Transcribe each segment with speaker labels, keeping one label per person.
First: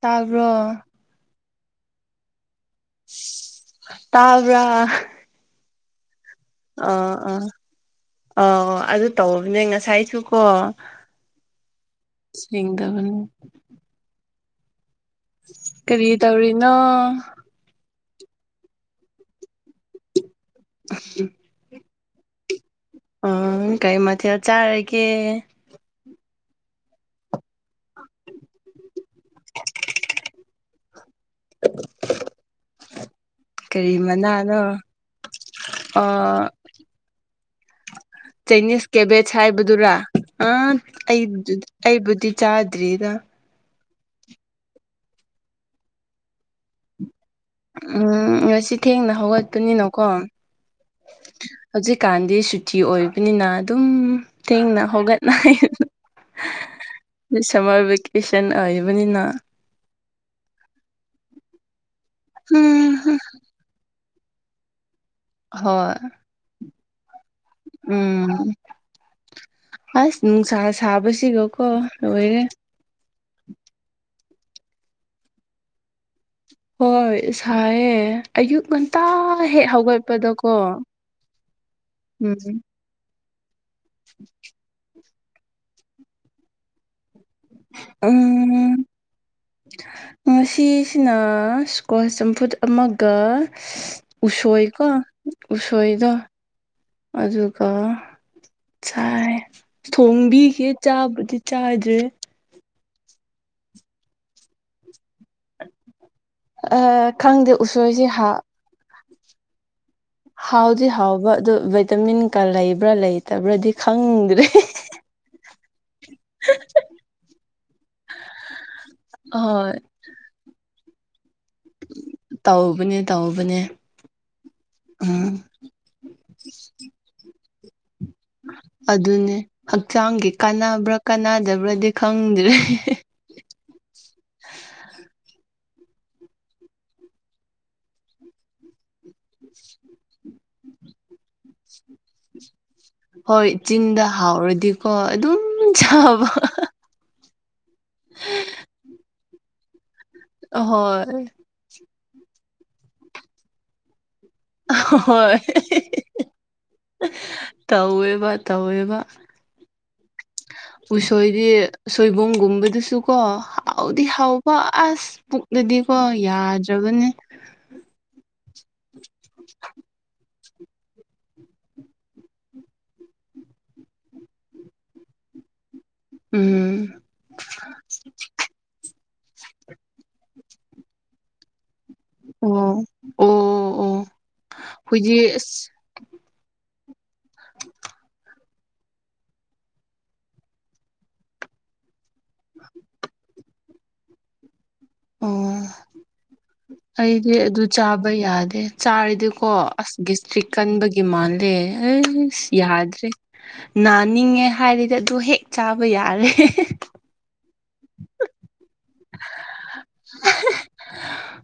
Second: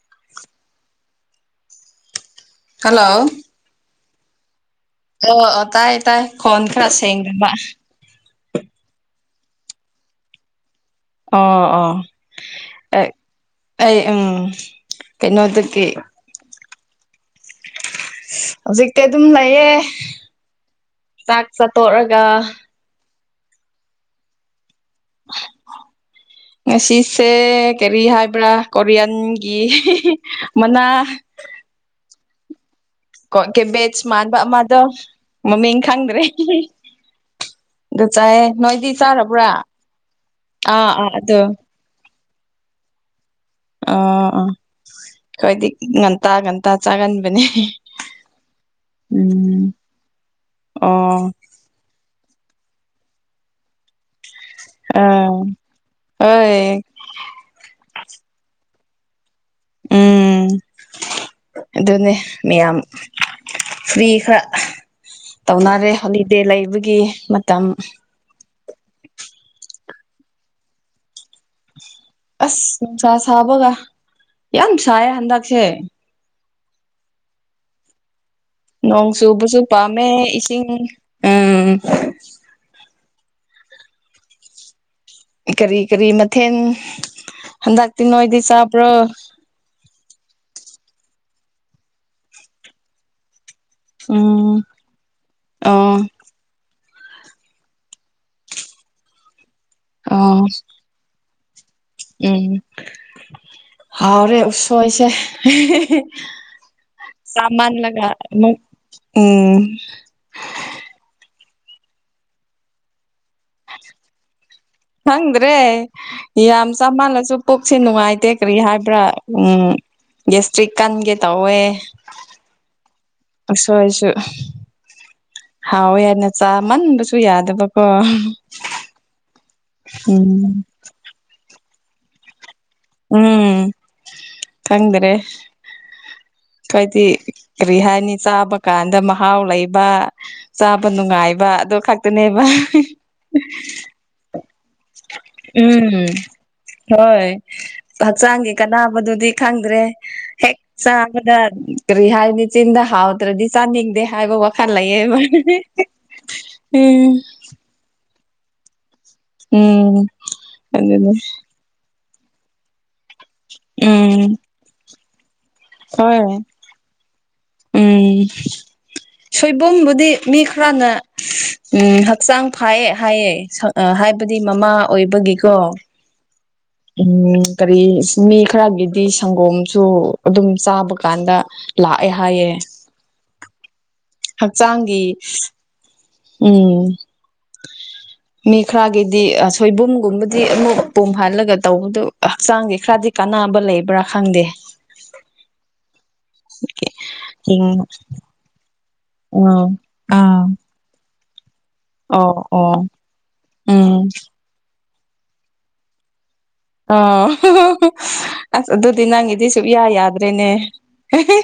Speaker 1: ꯇꯥꯕ꯭ꯔꯣ
Speaker 2: ꯍꯜꯂꯣ
Speaker 1: ꯇꯥꯕ꯭ꯔ
Speaker 2: ꯑꯣ ꯇꯥꯏ ꯇꯥꯏ ꯈꯣꯟ ꯈꯔ
Speaker 1: ꯑ ꯑꯥ
Speaker 2: ꯁꯦꯡꯗꯕ
Speaker 1: ꯑ ꯑꯣ ꯑꯗꯨ ꯇꯧꯕꯕꯅꯦ ꯉꯁꯥꯏꯁꯨꯀꯣ
Speaker 2: ꯑꯣ ꯑꯣ ꯑꯩ ꯎꯝ ꯀꯩꯅꯣꯗꯒꯤ
Speaker 1: ꯀꯔꯤ ꯇꯧꯔꯤꯅꯣ
Speaker 2: ꯑꯁ ꯍꯧꯖꯤꯛꯇꯤ ꯑꯗꯨꯝ ꯂꯩꯌꯦ ꯆꯥꯛ ꯆꯥꯇꯣꯛꯑꯒ
Speaker 1: ꯎꯝ ꯀꯔꯤ ꯃꯊꯦꯜ ꯆꯥꯔꯒꯦ
Speaker 2: ꯉꯁꯤꯁꯦ ꯀꯔꯤ ꯍꯥꯏꯕ꯭ꯔꯥ ꯀꯣꯔꯤꯌꯥꯟꯒꯤ ꯏꯍꯤ ꯏꯍꯤ ꯃꯅꯥ
Speaker 1: [unintelligible]
Speaker 2: ꯀ
Speaker 1: ꯀꯔꯤ
Speaker 2: ꯀꯦꯕꯦꯠꯁ ꯃꯥꯟꯕ
Speaker 1: ꯃꯅꯥꯅꯣ
Speaker 2: ꯑꯃꯗꯣ ꯃꯃꯤꯡ ꯈꯪꯗ꯭ꯔꯦ ꯑꯦꯏ ꯍꯦ
Speaker 1: ꯆꯅꯤꯁ ꯀꯦꯕꯦꯖ ꯍꯥꯏꯕꯗꯨꯔꯥ ꯑꯥ ꯑꯩ ꯖꯨ ꯑꯩꯕꯨꯗꯤ ꯆꯥꯗ꯭ꯔꯤꯗ
Speaker 2: ꯑꯥ ꯑꯥ ꯑꯩꯈꯣꯏꯗꯤ ꯉꯟꯇꯥ ꯉꯟꯇꯥ ꯆꯥꯒꯟꯕꯅꯦ꯫
Speaker 1: ꯑ ꯎꯝ ꯉꯁꯤ ꯊꯦꯡꯅ
Speaker 2: ꯎꯝ
Speaker 1: ꯍꯧꯒꯠꯀꯅꯤꯅꯀꯣ꯫
Speaker 2: ꯑꯣ
Speaker 1: ꯍꯧꯖꯤꯛꯀꯥꯟꯗꯤ ꯁꯨꯇꯤ ꯑꯣꯏꯕꯅꯤꯅ ꯑꯗꯨꯝꯝ꯫ ꯊꯦꯡꯅ
Speaker 2: ꯑꯥ
Speaker 1: ꯍꯒꯠꯅꯩꯍꯅ꯫
Speaker 2: ꯍꯣꯏ
Speaker 1: ꯁꯤ ꯁꯝꯃꯔ ꯚꯦꯀꯦꯁꯟ ꯑꯣꯏꯕꯅꯤꯅ꯫
Speaker 2: ꯎꯝ ꯑꯗꯨꯅꯦ ꯃꯤꯌꯥꯝ꯫ ꯐ꯭ꯔꯤ ꯈꯔ ꯇꯧꯅꯔꯦ
Speaker 1: ꯍꯣꯏ
Speaker 2: ꯍꯣꯂꯤꯗꯦ ꯂꯩꯕꯒꯤ ꯃꯇꯝ꯫
Speaker 1: ꯎꯝ ꯑꯁ ꯅꯨꯡꯁꯥ ꯁꯥꯕꯁꯤꯒꯀꯣ ꯂꯣꯏꯔꯦ꯫
Speaker 2: ꯑꯁ ꯅꯨꯡꯁꯥ ꯁꯥꯕꯒ ꯌꯥꯝ ꯁꯥꯏꯌꯦ ꯍꯟꯗꯛꯁꯦ꯫
Speaker 1: ꯍꯣꯏ ꯁꯥꯏꯌꯦ꯫ ꯑꯌꯨꯛ ꯉꯟꯇꯥ
Speaker 2: ꯅꯣꯡ ꯆꯨꯕꯁꯨ
Speaker 1: ꯍꯦꯛ
Speaker 2: ꯄꯥꯝꯃꯦ
Speaker 1: ꯍꯧꯒꯠꯄꯗꯀꯣ
Speaker 2: ꯏꯁꯤꯡ ꯎꯝ
Speaker 1: ꯎꯝ꯫ ꯎꯝ
Speaker 2: ꯀꯔꯤ ꯀꯔꯤ ꯃꯊꯦꯟ꯫
Speaker 1: ꯎꯝ ꯉꯁꯤꯁꯤꯅ ꯁ꯭ꯀꯣꯟ ꯆꯝꯐꯨꯠ ꯑꯃꯒ
Speaker 2: ꯎꯝ
Speaker 1: ꯎꯁꯣꯏ ꯀꯣ
Speaker 2: ꯑꯣ
Speaker 1: ꯎꯁꯣꯏꯗ ꯑꯗꯨꯒ ꯆꯥꯏ
Speaker 2: ꯑꯣ
Speaker 1: ꯊꯣꯡꯕꯤꯒꯦ ꯆꯥꯕꯨꯗꯤ ꯆꯥꯗ꯭ꯔꯦ
Speaker 2: ꯎꯝ ꯍꯥꯎꯔꯦ ꯎꯁꯣꯏꯁꯦ
Speaker 1: ꯑ ꯈꯪꯗꯦ ꯎꯁꯣꯏꯁꯦ
Speaker 2: ꯆꯥꯃꯟꯂꯒ
Speaker 1: ꯍꯥ
Speaker 2: ꯑꯃ ꯎꯝ꯫
Speaker 1: ꯍꯥꯎꯗꯤ ꯍꯥꯎꯕ ꯑꯗꯨ ꯚꯥꯏꯇꯥꯃꯤꯟꯒ ꯂꯩꯕ꯭ꯔꯥ ꯂꯩꯇꯕ꯭ꯔꯥꯗꯤ ꯈꯪꯗ꯭ꯔꯦ
Speaker 2: ꯍꯗ꯭ꯔꯦ ꯌꯥꯝ ꯆꯃꯜꯂꯁꯨ ꯄꯨꯣꯛꯁꯤ ꯅꯨꯡꯉꯥꯏꯇꯦ ꯀꯔꯤ ꯍꯥꯏꯕ꯭ꯔꯥ ꯎꯝ
Speaker 1: ꯍꯣꯏ
Speaker 2: ꯒꯦꯁꯇ꯭ꯔꯤꯛ ꯀꯟꯒꯦ ꯇꯧꯋꯦ
Speaker 1: ꯇꯧꯕꯅꯦ ꯇꯧꯕꯅꯦ ꯎꯝ
Speaker 2: ꯍꯥꯎꯑꯣ ꯌꯥꯏꯅ ꯆꯥꯃꯟꯕꯁꯨ ꯌꯥꯗꯕꯀꯣ
Speaker 1: ꯑꯗꯨꯅꯦ ꯍꯛꯆꯥꯡꯒꯤ
Speaker 2: ꯎꯝ
Speaker 1: ꯀꯥꯟꯅꯕ꯭ꯔꯥ ꯀꯥꯟꯅꯗꯕ꯭ꯔꯥꯗꯤ ꯈꯪꯗ꯭ꯔꯦ
Speaker 2: ꯎꯝ ꯈꯪꯗ꯭ꯔꯦ
Speaker 1: [unintelligible]
Speaker 2: ꯍꯥꯏꯋꯥꯗꯤ ꯀꯔꯤ ꯍꯥꯏꯅꯤ ꯆꯥꯕ ꯀꯥꯟꯗ ꯃꯍꯥꯎ ꯂꯩꯕ ꯆꯥꯕ ꯅꯨꯡꯉꯥꯏꯕ ꯑꯗꯨ ꯈꯛꯇꯅꯦꯕ
Speaker 1: ꯍꯣꯏ ꯆꯤꯟꯗ ꯍꯥꯎꯔꯗꯤꯀꯣ ꯑꯗꯨꯝ
Speaker 2: ꯎꯝ
Speaker 1: ꯆꯕ
Speaker 2: ꯍꯣꯏ ꯍꯛꯆꯥꯡꯒꯤ ꯀꯅꯥꯕꯗꯨꯗꯤ ꯈꯪꯗ꯭ꯔꯦ ꯍꯦꯛ
Speaker 1: ꯍꯣꯏ
Speaker 2: ꯆꯥꯕꯗ ꯀꯔꯤ ꯍꯥꯏꯅꯤ ꯆꯤꯟꯗ ꯍꯥꯎꯗ꯭ꯔꯗꯤ ꯆꯥꯅꯤꯡꯗꯦ ꯍꯥꯏꯕ ꯋꯥꯈ ꯐꯜ ꯂꯏ ꯏꯃ
Speaker 1: ꯍꯣꯏ
Speaker 2: ꯎꯝ
Speaker 1: ꯇꯧꯋꯦꯕ ꯇꯧꯋꯦꯕ
Speaker 2: ꯎꯝ ꯑꯗꯨꯅꯦ
Speaker 1: ꯎꯁꯣꯏꯗꯤ ꯁꯣꯏꯕꯨꯝꯒꯨꯝꯕꯗꯨꯁꯨ ꯀꯣ ꯍꯥꯎꯗꯤ
Speaker 2: ꯎꯝ
Speaker 1: ꯍꯥꯎꯕ ꯑꯁ ꯄꯨꯛꯅꯗꯤꯀꯣ
Speaker 2: ꯍꯣꯏ
Speaker 1: ꯌꯥꯗ ꯆꯒꯅꯤ
Speaker 2: ꯎꯝ ꯁꯣꯏꯕꯝꯕꯨꯗꯤ ꯃꯤ ꯈꯔꯅ ꯎ ꯍꯛꯆꯥꯡ ꯐꯥꯏꯌꯦ ꯍꯥꯏꯌꯦ ꯍꯥꯏꯕꯗꯤ ꯃꯃꯥ ꯑꯣꯏꯕꯒꯤꯀꯣ
Speaker 1: ꯎꯝ
Speaker 2: ꯎꯝ ꯀꯔꯤ ꯃꯤ ꯈꯔꯒꯤꯗꯤ ꯁꯪꯒꯣꯝꯁꯨ ꯑꯗꯨꯝ ꯆꯥꯕ ꯀꯥꯟꯗ ꯂꯥꯛꯑꯦ ꯍꯥꯏꯌꯦ
Speaker 1: ꯎꯝ ꯎꯝ ꯎꯝ
Speaker 2: ꯍꯛꯆꯥꯡꯒꯤ ꯎꯝ ꯃꯤ ꯈꯔꯒꯤꯗꯤ ꯁꯣꯏꯕꯨꯝꯒꯨꯝꯕꯗꯤ ꯑꯃꯨꯛ ꯄꯣꯝ ꯍꯥꯜꯂꯒ ꯇꯧꯕꯗ ꯍꯛꯆꯥꯡꯗꯤ ꯈꯔꯗꯤ ꯀ ꯑꯅꯥꯕ ꯂꯩꯕ꯭ꯔꯥ ꯈꯪꯗꯦ
Speaker 1: ꯑꯣ ꯑꯩꯗꯤ ꯑꯗꯨ
Speaker 2: ꯎꯝ
Speaker 1: ꯆꯥꯕ ꯌꯥꯗꯦ ꯆꯥꯔꯤꯗꯤꯀꯣ
Speaker 2: ꯎꯝ
Speaker 1: ꯑꯁꯒꯤ
Speaker 2: ꯑꯥ
Speaker 1: ꯏꯁꯇ꯭ꯔꯤꯛ ꯀꯟꯕꯒꯤ ꯃꯥꯜꯂꯦ ꯑ
Speaker 2: ꯑꯣ ꯑꯣ
Speaker 1: ꯌꯥꯗ꯭ꯔꯦ
Speaker 2: ꯎꯝ
Speaker 1: ꯅꯥꯅꯤꯡꯉꯦ ꯍꯥꯏꯔꯗꯤ ꯗꯣ ꯍꯦꯛ ꯆꯥꯕ ꯌꯥꯔꯦ꯫
Speaker 2: ꯑꯣ ꯑꯁ ꯑꯗꯨꯗꯤ ꯅꯪꯒꯤꯗꯤ ꯁꯨꯛꯌꯥ ꯌꯥꯗ꯭ꯔꯦꯅꯦ꯫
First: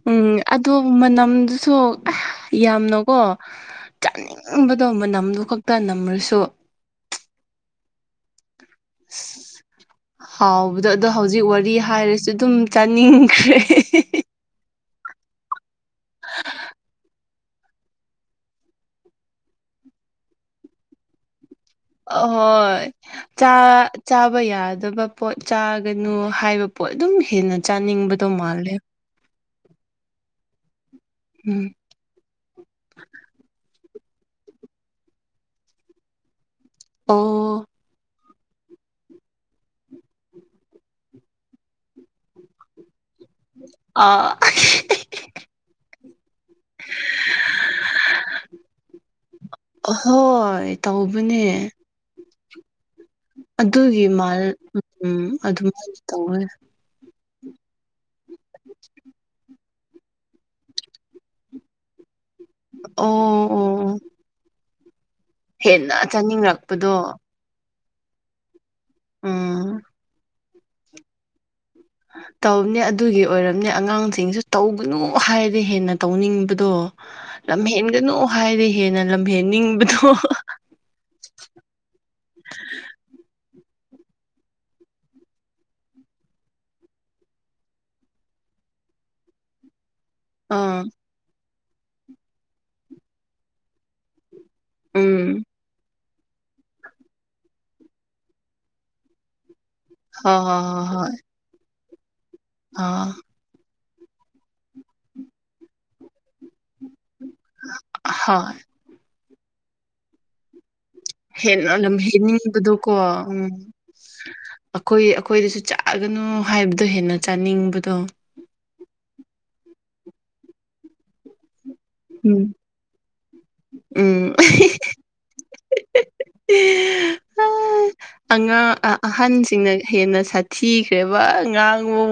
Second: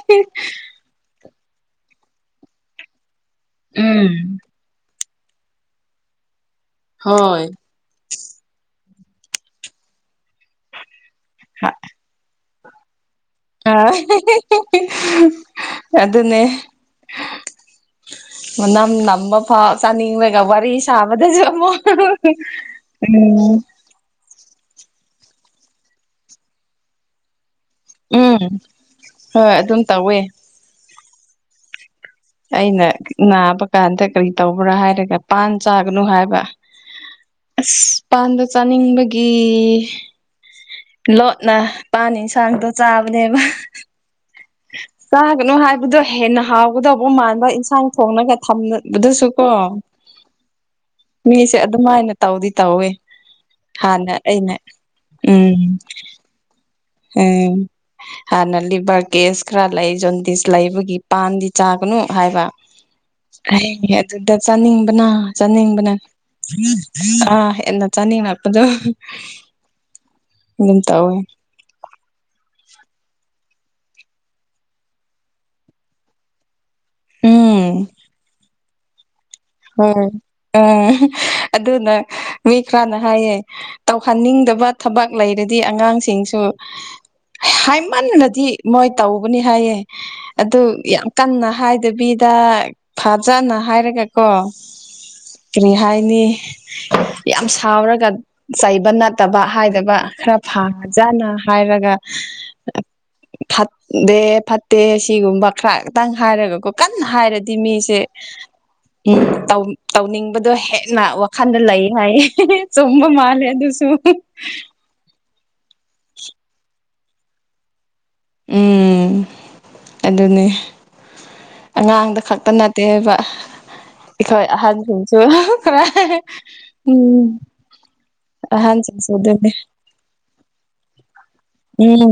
Speaker 1: ꯎꯝ ꯑꯗꯣ ꯃꯅꯝꯗꯨꯁꯨ ꯌꯥꯝꯅꯀꯣ ꯆꯥꯅꯤꯡ
Speaker 2: ꯎꯝ
Speaker 1: ꯅꯕꯗꯣ ꯑꯃ ꯅꯝꯗꯨ ꯈꯛꯇ ꯅꯝꯃꯔꯁꯨ
Speaker 2: ꯍꯣꯏ
Speaker 1: ꯑ ꯍꯥꯎꯕꯗꯣ ꯑꯗꯣ ꯍꯧꯖꯤꯛ ꯋꯥꯔꯤ ꯍꯥꯏꯔꯁꯨ ꯑꯗꯨꯝ ꯆꯥꯅꯤꯡꯈ꯭ꯔꯦ꯫
Speaker 2: ꯑ ꯑꯗꯨꯅꯦ꯫ ꯃꯅꯝ ꯅꯝꯕ ꯐꯥꯎ ꯆꯥꯅꯤꯡꯂꯒ ꯋꯥꯔꯤ ꯁꯥꯕꯗꯁꯨ ꯑꯃꯨꯛ
Speaker 1: ꯍꯣꯏ ꯆꯥ
Speaker 2: ꯎꯝ
Speaker 1: ꯆꯥꯕ ꯌꯥꯗꯕ ꯄꯣꯠ ꯆꯥꯒꯅꯨ ꯍꯥꯏꯕ ꯄꯣꯠ ꯑꯗꯨꯝ ꯍꯦꯟꯅ ꯆꯥꯅꯤꯡꯕꯗꯧ
Speaker 2: ꯎꯝ
Speaker 1: ꯃꯥꯜꯂꯦ꯫
Speaker 2: ꯍꯣꯏ ꯑꯗꯨꯝ ꯇꯧꯋꯦ꯫
Speaker 1: ꯎꯝ
Speaker 2: ꯑꯩꯅ ꯅꯥꯕ ꯀꯥꯟꯗ ꯀꯔꯤ ꯇꯧꯕ꯭ꯔꯥ ꯍꯥꯏꯔꯒ ꯄꯥꯟ ꯆꯥꯒꯅꯨ ꯍꯥꯏꯕ
Speaker 1: ꯑꯣ
Speaker 2: ꯑꯁ ꯄꯥꯟꯗ ꯆꯥꯅꯤꯡꯕꯒꯤ꯫ ꯂꯣꯠꯅ ꯄꯥ ꯌꯦꯟꯁꯥꯡꯗꯣ ꯆꯥꯕꯅꯦꯕ
Speaker 1: ꯑ
Speaker 2: ꯀꯥꯒꯅꯣ ꯍꯥꯏꯕꯗꯣ ꯍꯦꯟꯅ ꯍꯥꯎ ꯎꯗꯧꯕ ꯃꯥꯟꯕ ꯏꯟꯁꯥꯡ ꯊꯣꯡꯅꯒ ꯊꯝꯕꯗꯨꯁꯨ ꯀꯣ
Speaker 1: ꯑ ꯍꯣꯏ ꯇꯧꯕꯅꯦ꯫
Speaker 2: ꯃꯤꯁꯦ ꯑꯗꯨꯃꯥꯏꯅ ꯇꯧꯗꯤ ꯇꯧꯋꯦ꯫
Speaker 1: ꯑꯗꯨꯒꯤ
Speaker 2: ꯍꯥꯟꯅ
Speaker 1: ꯃꯥꯜ
Speaker 2: ꯑꯩꯅ
Speaker 1: ꯎꯝ ꯑꯗꯨꯃꯥꯏꯅ ꯇꯧꯕꯅꯦ꯫
Speaker 2: ꯎꯝ ꯍꯥꯏꯅ ꯂꯩꯕ ꯈꯔ ꯂꯩ ꯖꯣꯟꯗꯤꯁ ꯂꯩꯕꯒꯤ ꯄꯥꯟꯗꯤ ꯆꯥꯒꯅꯨ ꯍꯥꯏꯕ
Speaker 1: ꯑꯣ ꯑꯣ
Speaker 2: ꯍ
Speaker 1: ꯑꯣ
Speaker 2: ꯑꯗꯨꯗ ꯆꯥꯅꯤꯡꯕꯅ ꯆꯥꯅꯤꯡꯕꯅ
Speaker 1: ꯍꯦꯟꯅ ꯆꯥꯅꯤꯡꯔꯛꯄꯗꯣ
Speaker 2: ꯑꯥ ꯍꯦꯟꯅ ꯆꯥꯅꯤꯡꯉꯛꯄꯗꯣ
Speaker 1: ꯎꯝ
Speaker 2: ꯑꯗꯨꯝ ꯇꯧꯋꯦ꯫
Speaker 1: ꯇꯧꯅꯦ ꯑꯗꯨꯒꯤ ꯑꯣꯏꯔꯝꯅꯦ ꯑꯉꯥꯡꯁꯤꯡꯁꯨ ꯇꯧꯒꯅꯨ ꯍꯥꯏꯔꯦ ꯍꯦꯟꯅ ꯇꯧꯅꯤꯡꯕꯗꯣ
Speaker 2: ꯎꯝ
Speaker 1: ꯂꯝꯍꯦꯟꯒꯅꯨ ꯍꯥꯏꯗꯤ ꯍꯦꯟꯅ ꯂꯝꯍꯦꯟꯅꯤꯡꯕꯗꯣ
Speaker 2: ꯑꯥ ꯍꯥ ꯑꯗꯨꯅ ꯃꯤꯈꯔꯥꯅ ꯍꯥꯏꯌꯦ꯫ ꯇꯧꯍꯟꯅꯤꯡꯗꯕ ꯊꯕꯛ ꯂꯩꯔꯗꯤ ꯑꯉꯥꯡꯁꯤꯡꯁꯨ ꯍꯥꯏꯃꯟꯅꯗꯤ ꯃꯣꯏ ꯇꯧꯕꯅꯤ ꯍꯥꯏꯌꯦ꯫ ꯑꯗꯨ
Speaker 1: ꯑꯥ
Speaker 2: ꯌꯥꯝ ꯀꯟꯅ ꯍꯥꯏꯗꯕꯤꯗ ꯐꯖꯅ ꯍꯥꯏꯔꯒ ꯀꯣ
Speaker 1: ꯎꯝ
Speaker 2: ꯀꯔꯤ ꯍꯥꯏ ꯅꯤ ꯌꯥꯝ ꯁꯥꯎꯔꯒ ꯆꯩꯕ ꯅꯠꯇꯕ ꯍꯥꯏꯗꯕ ꯈꯔ
Speaker 1: ꯍꯣꯏ ꯍꯣꯏ ꯍꯣꯏ ꯍꯣꯏ
Speaker 2: ꯐꯖꯅ ꯍꯥꯏꯔꯒ
Speaker 1: ꯑꯥ
Speaker 2: ꯐꯠꯇꯦ ꯐꯠꯇꯦ ꯁꯤꯒꯨꯝꯕ ꯈꯔꯇꯪ ꯍꯥꯏꯔꯒꯀ ꯀꯟꯅ ꯍꯥꯏꯔꯗꯤ ꯃꯤꯁꯦ
Speaker 1: ꯍꯣꯏ
Speaker 2: ꯎ ꯇꯧꯅꯤꯡꯕꯗꯣ ꯍꯦꯛ ꯋꯥꯈꯜꯗ
Speaker 1: ꯍꯦꯟꯅ
Speaker 2: ꯂꯩ ꯍꯥꯏꯌꯦ
Speaker 1: ꯂꯝꯍꯦꯟꯅꯤꯡꯕꯗꯣꯀꯣ
Speaker 2: ꯆꯨꯝꯕ
Speaker 1: ꯎꯝ
Speaker 2: ꯃꯥꯜꯂꯦ ꯑꯗꯨꯁꯨ
Speaker 1: ꯑꯩꯈꯣꯏ ꯑꯩꯈꯣꯏꯗꯁꯨ ꯆꯥꯛꯒꯅꯨ ꯍꯥꯏꯕꯗꯣ ꯍꯦꯟꯅ ꯆꯥꯅꯤꯡꯕꯗꯣ
Speaker 2: ꯎꯝ ꯑꯗꯨꯅꯦ꯫ ꯑꯉꯥꯡꯗ
Speaker 1: ꯎꯝ
Speaker 2: ꯈꯛꯇ ꯅꯠꯇꯦꯕ꯫
Speaker 1: ꯎꯝ
Speaker 2: ꯑꯩꯈꯣꯏ ꯑꯍꯥꯟ ꯁꯤꯡꯁꯨ ꯈꯔꯥꯏ ꯎꯝ
Speaker 1: ꯑꯉꯥꯡ
Speaker 2: ꯑꯍꯟꯁꯤꯡꯁꯨ ꯑꯗꯨꯅꯦ
Speaker 1: ꯑꯍꯟꯁꯤꯡꯅ ꯍꯦꯟꯅ ꯁꯥꯊꯤꯈ꯭ꯔꯦꯕ ꯉꯥꯡꯃꯨ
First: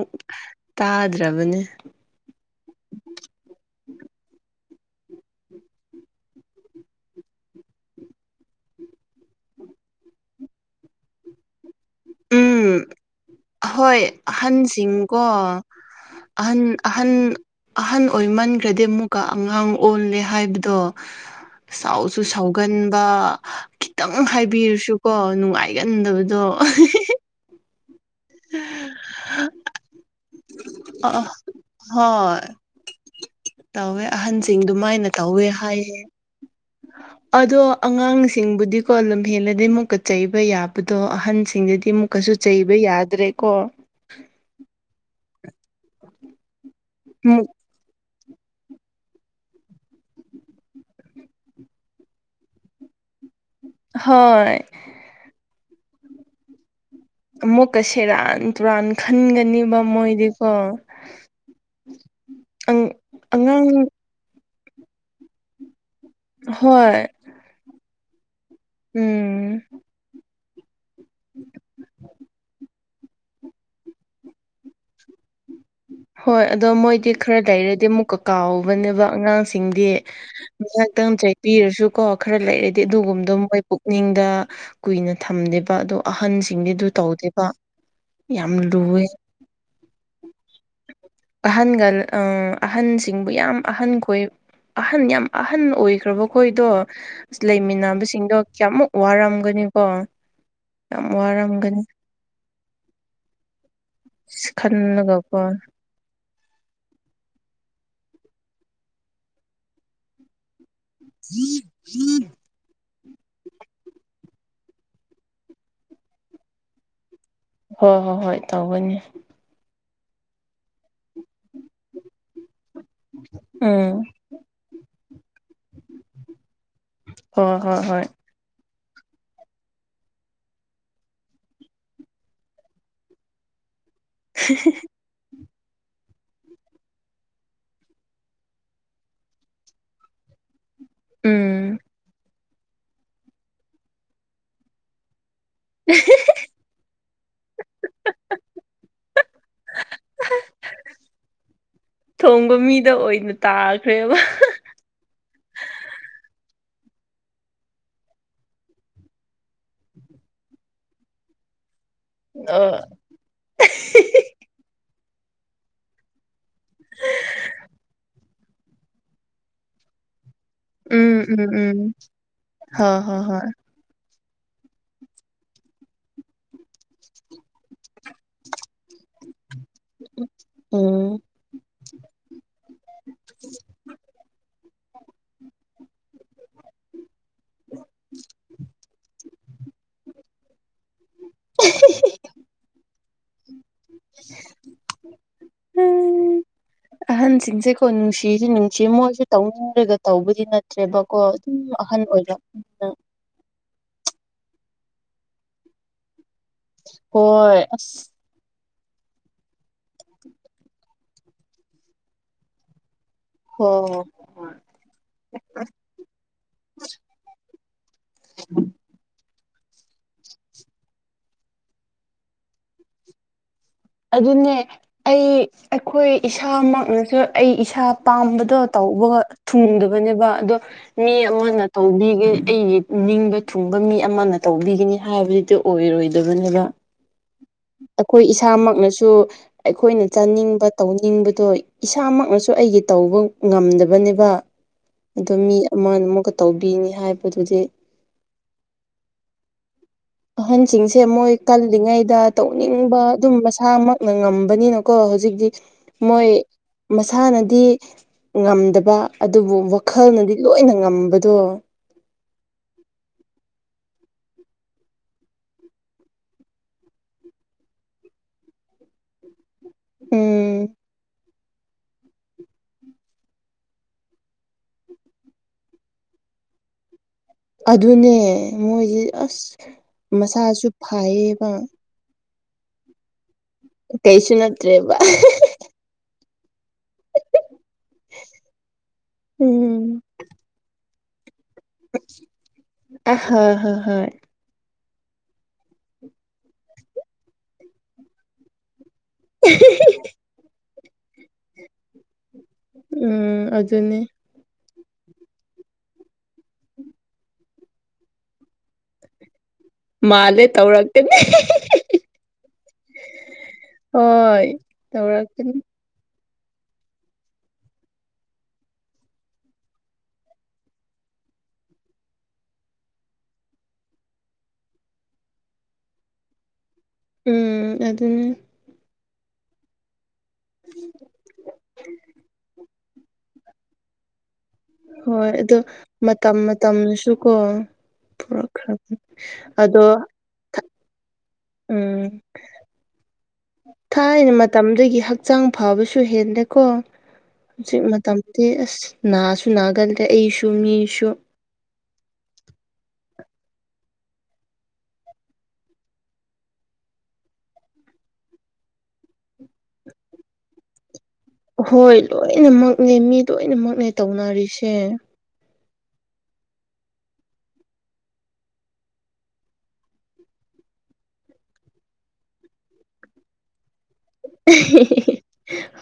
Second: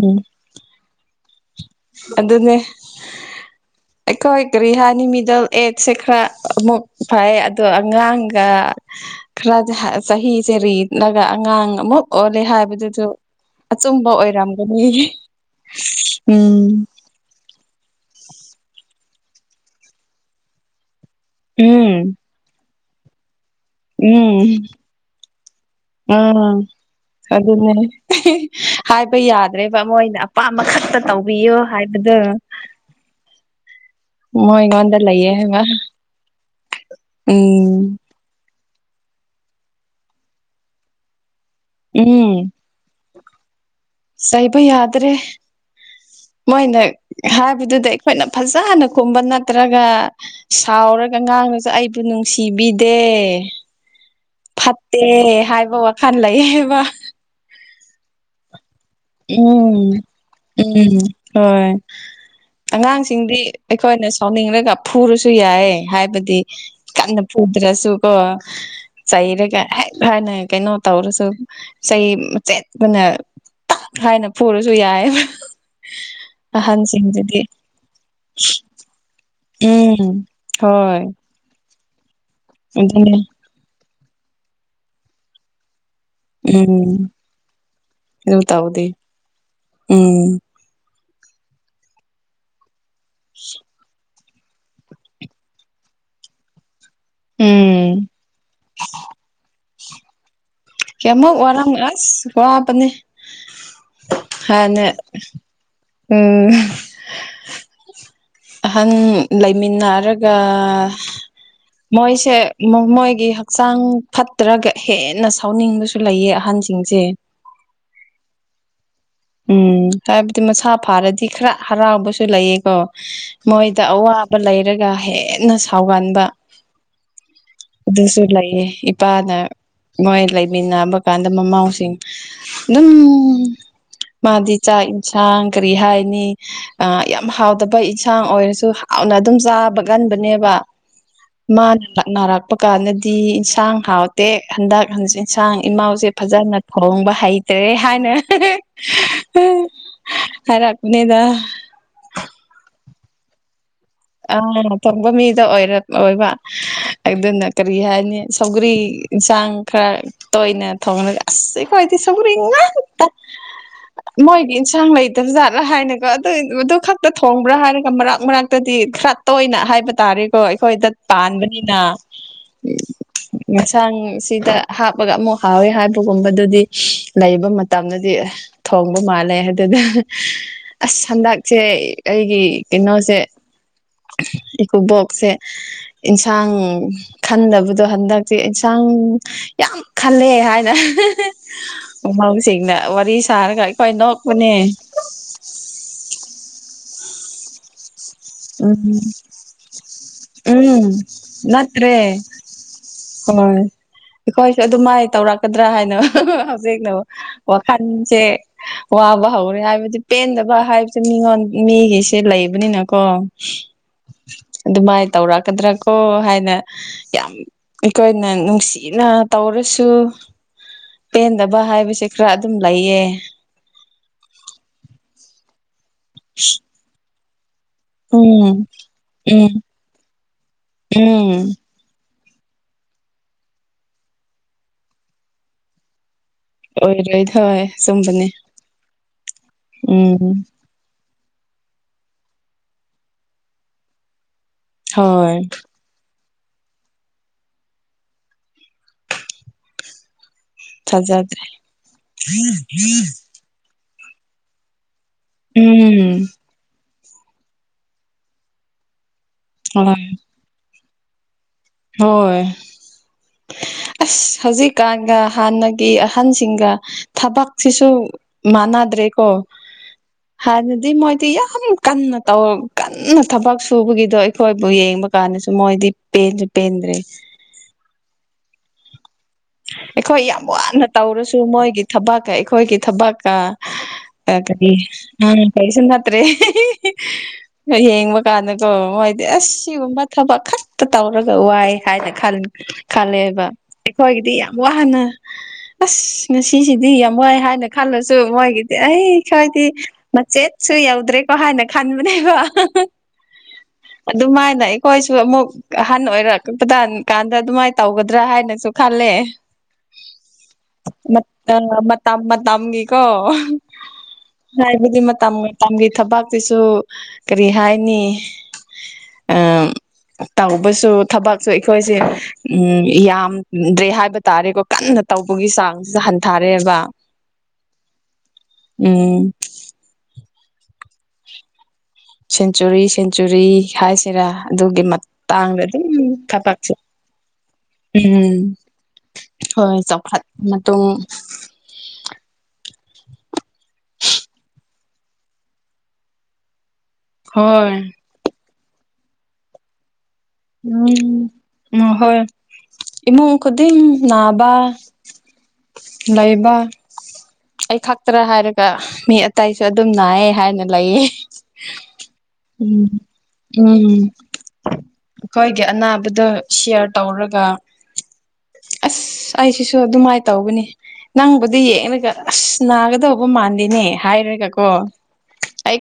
Speaker 1: ꯇꯥꯗ꯭ꯔꯕꯅꯦ꯫
Speaker 2: ꯑꯗꯨꯗꯅꯦ꯫
Speaker 1: [inaudible]
Speaker 2: ꯑꯩꯈꯣꯏ ꯀꯔꯤ ꯍꯥꯏꯅꯤ ꯃꯤꯗꯜ ꯑꯦꯖꯁꯦ ꯈꯔ ꯑꯃꯨꯛ ꯐꯩ ꯑꯗꯣ ꯑꯉꯥꯡꯒ ꯈꯔꯖ ꯁꯍꯤꯁꯦ ꯔꯤ ꯅꯒ ꯑꯉꯥꯡ ꯑꯃꯨꯛ ꯑꯣꯜꯂꯦ
Speaker 1: ꯎꯝ
Speaker 2: ꯍꯥꯏꯕꯗꯨꯁꯨ ꯑꯆꯨꯝꯕ
Speaker 1: ꯍꯣꯏ
Speaker 2: ꯑꯣꯏꯔꯝꯒꯅꯤ
Speaker 1: ꯑꯍꯟꯁꯤꯡꯀꯣ
Speaker 2: ꯎꯝ
Speaker 1: ꯑꯍꯟ ꯑꯍꯟ ꯑꯍꯟ ꯑꯣꯏꯃꯟꯈ꯭ꯔꯗꯤ ꯑꯃꯨꯛꯀ ꯑꯉꯥꯡ ꯑꯣꯜꯂꯦ ꯍꯥꯏꯕꯗꯣ
Speaker 2: ꯎꯝ
Speaker 1: ꯁꯥꯎꯁꯨ ꯁꯥꯎꯒꯟꯕ ꯈꯤꯇꯪ
Speaker 2: ꯎꯝ
Speaker 1: ꯍꯥꯏꯕꯤꯔꯁꯨꯀꯣ ꯅꯨꯡꯉꯥꯏꯒꯟꯗꯕꯗꯣ
Speaker 2: ꯑꯥ ꯑꯗꯨꯅꯦ ꯍꯥꯏꯕ ꯌꯥꯗ꯭ꯔꯦꯕ ꯑꯃꯣꯏꯅ ꯑꯄꯥꯝꯕ ꯈꯛꯇ
Speaker 1: ꯑ
Speaker 2: ꯇꯧꯕꯤꯌꯨ ꯍꯥꯏꯕꯗꯨꯣ
Speaker 1: ꯍꯣꯏ ꯇꯧꯋꯦ
Speaker 2: ꯃꯣꯏꯉꯣꯟꯗ
Speaker 1: ꯑꯍꯟꯁꯤꯡꯗꯨꯃꯥꯏꯅ
Speaker 2: ꯂꯩꯌꯦ
Speaker 1: ꯇꯧꯋꯦ
Speaker 2: ꯍꯥꯏꯕ
Speaker 1: ꯍꯥꯏꯌꯦ ꯑꯗꯣ
Speaker 2: ꯎꯝ
Speaker 1: ꯑꯉꯥꯡꯁꯤꯡꯕꯨꯗꯤꯀꯣ ꯂꯝꯍꯦꯜꯂꯗꯤꯩꯃꯨꯛꯀ ꯆꯩꯕ ꯌꯥꯕꯗꯣ ꯑꯍꯟꯁ ꯁꯤꯡꯗꯗꯤ
Speaker 2: ꯎꯝ
Speaker 1: ꯑꯃꯨꯛꯀꯩꯁꯨ ꯆꯩꯕ ꯌꯥꯗ꯭ꯔꯦꯀꯣ
Speaker 2: ꯆꯩꯕ ꯌꯥꯗ꯭ꯔꯦ ꯃꯣꯏꯅ
Speaker 1: ꯑꯃꯨꯛ
Speaker 2: ꯍꯥꯏꯕꯗꯨꯗ ꯑꯩꯈꯣꯏꯅ ꯐꯖ ꯍꯅ ꯀꯨꯝꯕ ꯅꯠꯇ꯭ꯔꯒ ꯁꯥꯎꯔꯒ ꯉꯥꯡꯉꯁꯨ ꯑꯩꯕꯨ ꯅꯨꯡꯁꯤꯕꯤꯗꯦ
Speaker 1: ꯍꯣꯏ
Speaker 2: ꯐꯠꯇꯦ ꯍꯥꯏꯕ ꯋꯥꯈꯜ ꯂꯩ ꯍꯥꯏꯕ
Speaker 1: ꯃꯨ ꯀꯁꯤꯔ ꯇꯨꯔꯥꯟ ꯈꯟꯒꯅꯤꯕ
Speaker 2: ꯎꯝ
Speaker 1: ꯃꯣꯏꯗꯤꯀꯣ
Speaker 2: ꯎꯝ ꯍꯣꯏ
Speaker 1: ꯑꯪ
Speaker 2: ꯑꯉꯥꯡꯁꯤꯡꯗꯤ
Speaker 1: ꯑꯉꯥꯡ
Speaker 2: ꯑꯩꯈꯣꯏꯅ ꯁꯥꯎꯅꯤꯡꯂꯒ ꯐꯨꯔꯁꯨ ꯌꯥꯏꯦ ꯍꯥꯏꯕꯗꯤ
Speaker 1: ꯍꯣꯏ
Speaker 2: ꯀꯟꯅ ꯐꯨꯗ꯭ꯔꯁꯨ ꯀꯣ
Speaker 1: ꯎꯝ
Speaker 2: ꯆꯩꯔꯒ ꯍꯦꯛ ꯍꯥꯟꯅ ꯀꯩꯅꯣ ꯇꯧꯔꯁꯨ ꯆꯩ ꯃ ꯆꯦꯠꯄꯅ ꯍꯥꯏꯅ ꯄꯨꯔꯁꯨ ꯌꯥꯏ
Speaker 1: ꯍꯣꯏ ꯑꯗꯣ ꯃꯣꯏꯗꯤ ꯈꯔ ꯂꯩꯔꯗꯤ ꯑꯃꯨꯛꯀ ꯀꯥꯎꯕꯅꯦꯕ ꯑꯉꯥꯡꯁ ꯁꯤꯡꯗꯤ
Speaker 2: ꯎꯝ ꯍꯣꯏ
Speaker 1: ꯉꯥꯛꯇꯪ ꯆꯩꯄꯤꯔꯁꯨ ꯀꯣ ꯈꯔ ꯂꯩꯔꯗꯤ
Speaker 2: ꯑꯗꯨꯅꯦ
Speaker 1: ꯑꯗꯨꯒꯨꯝꯕꯗꯣ ꯃꯣꯏ ꯄꯨꯛꯅꯤꯡꯗ ꯀꯨꯏꯅ ꯊꯝꯗꯦꯕ ꯑꯗꯣ
Speaker 2: ꯎꯝ
Speaker 1: ꯑꯍꯟꯁꯤꯡꯗꯤꯗꯨ ꯇꯧꯗꯕ
Speaker 2: ꯑꯗꯨ
Speaker 1: ꯌꯥꯝ
Speaker 2: ꯇꯧꯗꯦ
Speaker 1: ꯂꯨꯏ
Speaker 2: ꯎꯝ
Speaker 1: ꯑꯍꯟꯒ ꯑꯍꯟꯁꯤꯡꯕꯨ ꯌꯥꯝ ꯑꯍꯟꯈꯣꯏ ꯑꯍꯟ ꯌꯥꯝ ꯑꯍꯟ ꯑꯣꯏꯈ꯭ꯔꯕꯈꯣꯏꯗꯣ ꯑ
Speaker 2: ꯎꯝ
Speaker 1: ꯂꯩꯃꯤꯟꯅꯕꯁꯤꯡꯗꯣ ꯀꯌꯥꯃꯨꯛ ꯋꯥꯔꯝꯒꯅꯤ ꯀꫭ ꯌꯥꯝ
Speaker 2: ꯀꯌꯥꯃꯣꯛ ꯋꯥꯔꯥꯡ ꯑꯁ ꯋꯥꯄꯅꯤ ꯍꯥꯏꯅꯦ
Speaker 1: ꯈꯜꯂꯒꯀꯣ
Speaker 2: ꯎꯝ ꯑꯍꯟ ꯂꯩꯃꯤꯟꯅꯔꯒ ꯃꯣꯏꯁꯦ ꯃꯣꯏꯒꯤ ꯍꯛꯆꯥꯡ ꯐꯠꯇ꯭ꯔꯒ ꯍꯦꯟꯅ ꯁꯥꯎꯅꯤꯡꯕꯁꯨ ꯂꯩꯌꯦ ꯑꯍꯟꯁꯤꯡꯁꯦ
Speaker 1: ꯍꯣꯏ ꯍꯣꯏ ꯍꯣꯏ ꯇꯧꯒꯅꯤ
Speaker 2: ꯎꯝ ꯍꯥꯏꯕꯗꯤ ꯃꯁꯥ ꯐꯥꯔꯗꯤ ꯈꯔ ꯍꯔꯥꯎꯕꯁꯨ ꯂꯩꯑꯦꯀꯣ ꯃꯣꯏꯗ
Speaker 1: ꯎꯝ
Speaker 2: ꯑꯋꯥꯕ ꯂꯩꯔꯒ ꯍꯦꯟꯅ ꯁꯥꯎꯒꯟꯕ
Speaker 1: ꯍꯣꯏ ꯍꯣꯏ ꯍꯣꯏ
Speaker 2: ꯑꯗꯨꯁꯨ ꯂꯥꯏꯌꯦ ꯏꯄꯥꯅ ꯃꯣꯏ ꯂꯩꯃꯤꯟꯅꯕ ꯀꯥꯟꯗ ꯃꯃꯥꯎꯁꯤꯡ ꯑꯗꯨꯝ ꯃꯥꯗꯤ ꯆꯥꯛ ꯌꯦꯟꯁꯥꯡ ꯀꯔꯤ ꯍꯥꯏꯅꯤ ꯑ ꯌꯥꯝ ꯍꯥꯎꯗꯕ ꯏꯟꯁꯥꯡ ꯑꯣꯏꯔꯁꯨ ꯍꯥꯎꯅ ꯑꯗꯨꯝ ꯆꯥꯕꯒꯟꯕꯅꯦꯕ
Speaker 1: ꯎꯝ
Speaker 2: ꯃꯥꯅ ꯂꯥꯛꯅꯔꯛꯄ ꯀꯥꯟꯗꯗꯤ ꯌꯦꯟꯁꯥꯡ ꯍꯥꯎꯇꯦ ꯍꯟꯗꯛ ꯍꯟꯖꯤꯟ ꯌꯦꯟꯁꯥꯡ ꯏꯃꯎꯁꯦ ꯐꯖꯅ ꯊꯣꯡꯕ ꯍꯩꯇ꯭ꯔꯦ ꯍꯥꯏꯅ ꯍꯥꯏꯔꯄꯅꯦꯗ
Speaker 1: ꯊꯣꯡꯕ ꯃꯤꯗ ꯑꯣꯏꯅ ꯇꯥꯈ꯭ꯔꯦꯕ
Speaker 2: ꯑ ꯊꯣꯡꯕ ꯃꯤꯗ ꯑꯣꯏꯔ ꯑꯣꯏꯕ ꯑꯗꯨꯅ ꯀꯔꯤ ꯍꯥꯏꯅꯤ ꯁꯧꯒꯔꯤ ꯌꯦꯟꯁꯥꯡ ꯈꯔ ꯇꯣꯏꯅ ꯊꯣꯡꯉꯒ ꯑꯁ ꯑꯩꯈꫭꯏꯗꯤ ꯁꯧꯒ꯭ꯔꯤ
Speaker 1: ꯑ
Speaker 2: ꯉꯥꯛꯇ ꯃꯣꯏꯒꯤ ꯏꯟꯁꯥꯡ ꯂꯩꯇꯕꯖꯥꯠꯅꯥ ꯍꯥꯏꯅꯒꯣ ꯑꯗꯨ ꯑꯗꯨ ꯈꯛꯇ ꯊꯣꯡꯕ꯭ꯔꯥ ꯍꯥꯏꯔꯒ ꯃꯔꯛ ꯃꯔꯥꯛꯛꯇꯗꯤ ꯈꯔ ꯇꯣꯏꯅ ꯍꯥꯏꯕ ꯇꯥꯔꯦ ꯑꯣ ꯑꯩꯈꯣꯏ ꯗꯠ
Speaker 1: ꯎꯝ ꯎꯝ
Speaker 2: ꯄꯥꯟꯕꯅꯤꯅ
Speaker 1: ꯎꯝ ꯍꯣꯏ ꯍꯣꯏ ꯍꯣꯏ
Speaker 2: ꯍꯛꯁꯥꯡꯁꯤꯗ ꯍꯥꯞꯄꯒ ꯑꯃꯨꯛ ꯍꯥꯎꯋꯤ ꯍꯥꯏꯕꯒꯨꯝꯕꯗꯨꯗꯤ ꯂꯩꯕ ꯇꯝꯅꯗꯤ ꯊꯣꯡꯕ ꯃꯥꯜꯂꯦ ꯑꯗꯨꯗ ꯑꯁ ꯍꯟꯗꯛ ꯁꯦ ꯑꯩꯒꯤ ꯀꯩꯅꯣꯁꯦ ꯏꯀꯣ ꯕꯣꯛꯁꯦ ꯏꯟꯁꯥꯡ ꯈꯟꯗꯕꯗꯣ ꯍꯟꯗꯛꯇꯤ ꯏꯟꯁꯥꯡ ꯌꯥꯝ ꯈꯜꯂꯦ ꯍꯥꯏꯅ ꯎꯍꯧꯁꯤꯡꯅ ꯋꯥꯔꯤ ꯁꯥꯔꯒ ꯑꯩꯈꯣꯏ ꯅꯣꯛꯄꯅꯦ
Speaker 1: ꯑꯍ꯫ꯟꯁꯤꯡꯁꯦ ꯀꯣꯟꯅꯨꯡꯁꯤ ꯁꯤꯁꯨ
Speaker 2: ꯎꯝ
Speaker 1: ꯅꯨꯡꯁꯤ ꯃꯣꯏꯁꯨ ꯇꯧꯅꯤꯡꯔꯒ ꯇꯧꯕꯗꯤ
Speaker 2: ꯎꯝ
Speaker 1: ꯅꯠꯇ꯭ꯔꯦꯕꯀꯣ ꯑꯗꯨꯝ
Speaker 2: ꯅꯠꯇ꯭ꯔꯦ
Speaker 1: ꯑꯍꯟ ꯑꯣꯏꯕ
Speaker 2: ꯍꯣꯏ ꯑꯩꯈꯣꯏꯁꯨꯦ ꯑꯗꯨ ꯃꯥꯏ ꯇꯧꯔꯛꯀꯗ꯭ꯔꯥ ꯍꯥꯏꯅ ꯅ
Speaker 1: ꯍꯣꯏ ꯑꯁ
Speaker 2: ꯋꯥꯈꯥꯟꯦ ꯋꯥꯕ ꯍꯧꯔꯦ ꯍꯥꯏꯕꯗꯤ ꯄꯦꯟꯗꯕ ꯍꯥꯏꯕꯁꯦ ꯃꯤꯉꯣꯟ ꯃꯤꯒꯤꯁꯦ ꯂꯩꯕꯅꯤꯅꯀꯣ
Speaker 1: ꯑꯣ
Speaker 2: ꯑꯗꯨꯃꯥꯏꯅ ꯇꯧꯔꯛꯀꯗ꯭ꯔꯥ ꯀꯣ ꯍꯥꯏꯅ ꯌꯥꯝ ꯑꯩꯈꯣ꯫ꯏꯅ ꯅꯨꯡꯁꯤꯅ ꯇꯧꯔꯁꯨ ꯄꯦ꯫ꯟꯗꯕ ꯍꯥꯏꯕꯁꯦ ꯈꯔ ꯑꯗꯨꯝ ꯂꯩꯌꯦ
Speaker 1: ꯑꯗꯨꯅꯦ ꯑꯩ ꯑꯩꯈꯣꯏ ꯏꯁꯥꯃꯛꯅꯁꯨ ꯑꯩ ꯏꯁꯥ ꯑ
Speaker 2: ꯎꯝ
Speaker 1: ꯄꯄꯥꯝꯕꯗꯣ ꯇꯧꯕ
Speaker 2: ꯎꯝ
Speaker 1: ꯊꯨꯡꯗꯕꯅꯦꯕ ꯑꯗꯣ ꯃꯤ
Speaker 2: ꯎꯝ
Speaker 1: ꯑꯃꯅ ꯇꯧꯕꯤꯒꯦ ꯑꯩꯒꯤ ꯅꯤꯡꯕ ꯊꯨꯡꯕ ꯃꯤ ꯑꯃꯅ ꯇꯧꯕꯤꯒꯅꯤ ꯍꯥꯏꯕꯗꯨꯗꯤ ꯑꯣꯏꯔꯣꯏꯗꯕꯅꯦꯕ
Speaker 2: ꯑꯣꯏꯔꯣꯏ ꯊ
Speaker 1: ꯑꯩꯈꯣꯏ
Speaker 2: ꯁꯨꯝꯕꯅꯦ
Speaker 1: ꯏꯁꯥ꯫ꯃꯛꯅꯁꯨ ꯑꯩꯈꯣꯏꯅ ꯆꯥꯅꯤꯡꯕ ꯇꯧꯅꯤꯡꯕꯗꯣ ꯏꯁꯥꯃꯛꯅꯁꯨ ꯑꯩꯒꯤ ꯇꯧꯕ ꯉꯝꯗꯕꯅꯦꯕ ꯑꯗꯣ
Speaker 2: ꯍꯣꯏ
Speaker 1: ꯃꯤ ꯑꯃ ꯑꯃꯛꯒ ꯇꯧꯕꯤꯅꯤ ꯍꯥꯏꯕꯗꯨꯗꯤ ꯑꯍꯟꯁꯤꯡꯁꯦ ꯃꯣꯏ
Speaker 2: ꯊꯥꯖꯗ꯭ꯔꯦ
Speaker 1: ꯀꯜꯂꯤꯉꯩꯗ ꯇꯧꯅꯤꯡꯕ ꯑꯗꯨꯝ ꯃꯁꯥꯃꯛꯅ ꯉꯝꯕꯅꯤꯅꯀꯣ ꯍꯧꯖꯤꯛꯇꯤ
Speaker 2: ꯎꯝ
Speaker 1: ꯃꯣꯏ ꯃꯁꯥꯅꯗꯤ ꯉꯝꯗꯕ ꯑꯗꯨꯕꯨ
Speaker 2: ꯍꯣꯏ
Speaker 1: ꯋꯥꯈꯜꯅꯗꯤ ꯂꯣꯏꯅ ꯉꯝꯕꯗꯣ
Speaker 2: ꯍꯣꯏ
Speaker 1: [unintelligible]
Speaker 2: ꯑꯁ ꯍꯧꯖꯤꯛꯀꯥꯟꯒ ꯍꯥꯟꯅꯒꯤ ꯑꯍꯟꯁꯤꯡꯒ ꯊꯕꯛꯁꯤꯁꯨ ꯃꯅꯥ꯫ꯗ꯭ꯔꯦ
Speaker 1: ꯎꯝ
Speaker 2: ꯀꯣꯗꯤ ꯃꯣꯏ ꯌꯥꯝ ꯀꯟꯅ ꯇꯧ ꯀꯟꯅ ꯊꯕꯛ ꯁꯨꯕꯒꯤꯗꯣ ꯑꯩꯈꯣꯏꯕꯨ ꯌꯦꯡꯕ ꯀꯥꯟꯗꯁꯨ ꯃꯣꯏꯗꯤ ꯄꯦꯟ ꯄꯦꯟꯗ꯭ꯔꯦ
Speaker 1: ꯑꯗꯨꯅꯦ ꯃꯣꯏꯁꯦ ꯑꯁ
Speaker 2: ꯑꯩꯈꯣꯏ ꯌꯥꯝ
Speaker 1: ꯃꯁꯥꯁꯨ
Speaker 2: ꯋꯥꯅ ꯇꯧꯔꯁꯨ
Speaker 1: ꯐꯩꯌꯦꯕ
Speaker 2: ꯃꯣꯏꯒꯤ ꯊꯕꯛꯀ ꯑꯩꯈꯣꯏꯒꯤ ꯊꯕꯛꯀ ꯑ
Speaker 1: ꯀꯩꯁꯨ
Speaker 2: ꯀꯔꯤ
Speaker 1: ꯅꯠꯇ꯭ꯔꯦꯕ
Speaker 2: ꯑ ꯀꯩꯁꯤꯅ ꯍꯥꯇ꯭ꯔꯦ ꯌꯦꯡꯕ ꯀꯥꯟꯗꯀꯣ ꯃꯣꯏꯗꯤ
Speaker 1: ꯎꯝ
Speaker 2: ꯑꯁꯤꯒꯨꯝꯕ ꯊꯕꯛ ꯈꯛꯇ ꯇꯧꯔꯒ ꯋꯥꯏ ꯈ
Speaker 1: ꯑ ꯍ
Speaker 2: ꯈꯂꯦꯕ
Speaker 1: ꯍ ꯍꯣꯏ
Speaker 2: ꯗꯤ ꯌꯥꯝ ꯋꯥꯅ ꯑꯁ ꯉꯁꯤꯁꯤꯗꯤ ꯌꯥꯝ ꯋꯥꯏ ꯍꯥꯏꯅ ꯈꯜꯂꯁꯨ ꯃꯣꯏꯒꯤ ꯑꯩ ꯈꯣꯏꯗꯤ ꯃꯆꯦꯠꯁꯨ ꯌꯧꯗ꯭ꯔꯦꯀꯣ ꯍꯥꯏꯅ ꯈꯟꯕꯅꯦꯕ
Speaker 1: ꯎꯝ ꯑꯗꯨꯅꯦ
Speaker 2: ꯑꯗꯨ꯫ꯃꯥꯏꯅ ꯑꯩ ꯍꯣꯏꯁꯨ ꯑꯃꯨꯛ ꯑꯍꯟ ꯑꯣꯏꯔꯛꯄ ꯀꯥꯟꯗ ꯑꯗꯨꯃꯥꯏꯅ ꯇꯧꯒꯗ꯭ꯔꯥ ꯍꯥꯏꯅꯁꯨ ꯈꯂꯦ
Speaker 1: ꯃꯥꯂꯦ ꯇꯧ
Speaker 2: ꯃ ꯃꯝꯒꯤꯀꯣ
Speaker 1: ꯍꯣꯏ
Speaker 2: ꯍꯥꯏꯕꯗꯤ ꯃꯇꯝ
Speaker 1: ꯇꯧꯔꯛꯀꯅꯤ
Speaker 2: ꯃꯇꯝꯒꯤ ꯊꯕꯥꯛꯇꯤꯁꯨ ꯀꯔꯤ ꯍꯥꯏꯅꯤ ꯇꯧꯕꯁꯨ ꯊꯕꯛꯁꯨ ꯑꯩꯈꯣꯏꯁꯦ ꯌꯥꯝ ꯗ꯭ꯔꯦ ꯍꯥꯏꯕ ꯇꯥꯔꯦꯀꯣ ꯀꯟꯅ ꯇꯧꯕꯒꯤ ꯆꯥꯡꯁꯤꯗ ꯍꯟꯊꯔꯦꯕ
Speaker 1: ꯎꯝ ꯑꯗꯨ
Speaker 2: ꯎꯝ
Speaker 1: ꯎꯝ [inaudible]
Speaker 2: ꯁꯦꯟꯆꯨꯔꯤ ꯁꯦꯟꯆꯨꯔꯤ ꯍꯥꯏꯁꯤꯔꯥ ꯑꯗꯨꯒꯤ
Speaker 1: ꯍꯣꯏ ꯑꯗꯣ
Speaker 2: ꯃꯇꯥꯡꯗ ꯑꯗꯨꯝ
Speaker 1: ꯃꯇꯝ
Speaker 2: ꯊꯕꯛꯁꯦ
Speaker 1: ꯃꯇꯝꯅꯁꯨꯀꯣ
Speaker 2: ꯎꯝ
Speaker 1: ꯄꯨꯔꯛꯈ꯭ꯔꯕ
Speaker 2: ꯍꯣꯏ
Speaker 1: ꯑꯗꯣ
Speaker 2: ꯆꯥꯎꯈꯠ ꯃꯇꯨꯡ
Speaker 1: ꯎꯝ ꯊꯥꯏꯅ ꯃꯇꯝꯗꯒꯤ ꯍꯛꯆꯥꯡ ꯐꯕꯁꯨ ꯍꯦꯜꯂꯦꯀꯣ
Speaker 2: ꯍꯣꯏ
Speaker 1: ꯍꯧꯖꯤꯛ ꯃꯇꯝ ꯑꯁ ꯅꯁꯨ ꯅꯒꯥꯜꯂꯦ ꯑꯩꯁꯨ ꯃꯤꯁꯨ
Speaker 2: ꯎꯝ ꯎꯝ ꯍꯣꯏ ꯏꯃꯨꯡ ꯈꯨꯗꯤꯡ ꯅꯥꯕ ꯂꯩꯥꯕ ꯑꯩ ꯈꯛꯇ꯭ꯔ ꯍꯥꯏꯔꯒ ꯃꯤ ꯑꯇꯥꯏꯁꯨ ꯑꯗꯨꯝ ꯅꯥꯏꯌꯦ ꯍꯥꯏꯅ ꯂꯩꯌꯦ
Speaker 1: ꯍꯣꯏ
Speaker 2: ꯎꯝ
Speaker 1: ꯂꯣꯏꯅꯃꯛꯅꯦ ꯃꯤ ꯂꯣꯏꯅꯃꯛꯅꯦ
Speaker 2: ꯎꯝ
Speaker 1: ꯇꯧꯅꯔꯤꯁꯦ
Speaker 2: ꯑꯩꯈꯣꯏꯒꯤ ꯑꯅꯥꯕꯗ ꯁꯤꯌꯥꯔ ꯇꯧꯔꯒ ꯑꯁ ꯑꯩꯁꯤꯁꯨ ꯑꯗꯨꯃꯥꯏꯅ ꯇꯧꯕꯅꯤ ꯅꯪꯕꯨꯗꯤ ꯌꯦꯡꯉꯒ ꯑꯁ ꯅꯥꯒꯗꯧꯕ ꯃꯥꯟꯗꯦꯅꯦ ꯍꯥꯏꯔꯒꯦ
Speaker 1: ꯍꯤ ꯍꯤ [inaudible]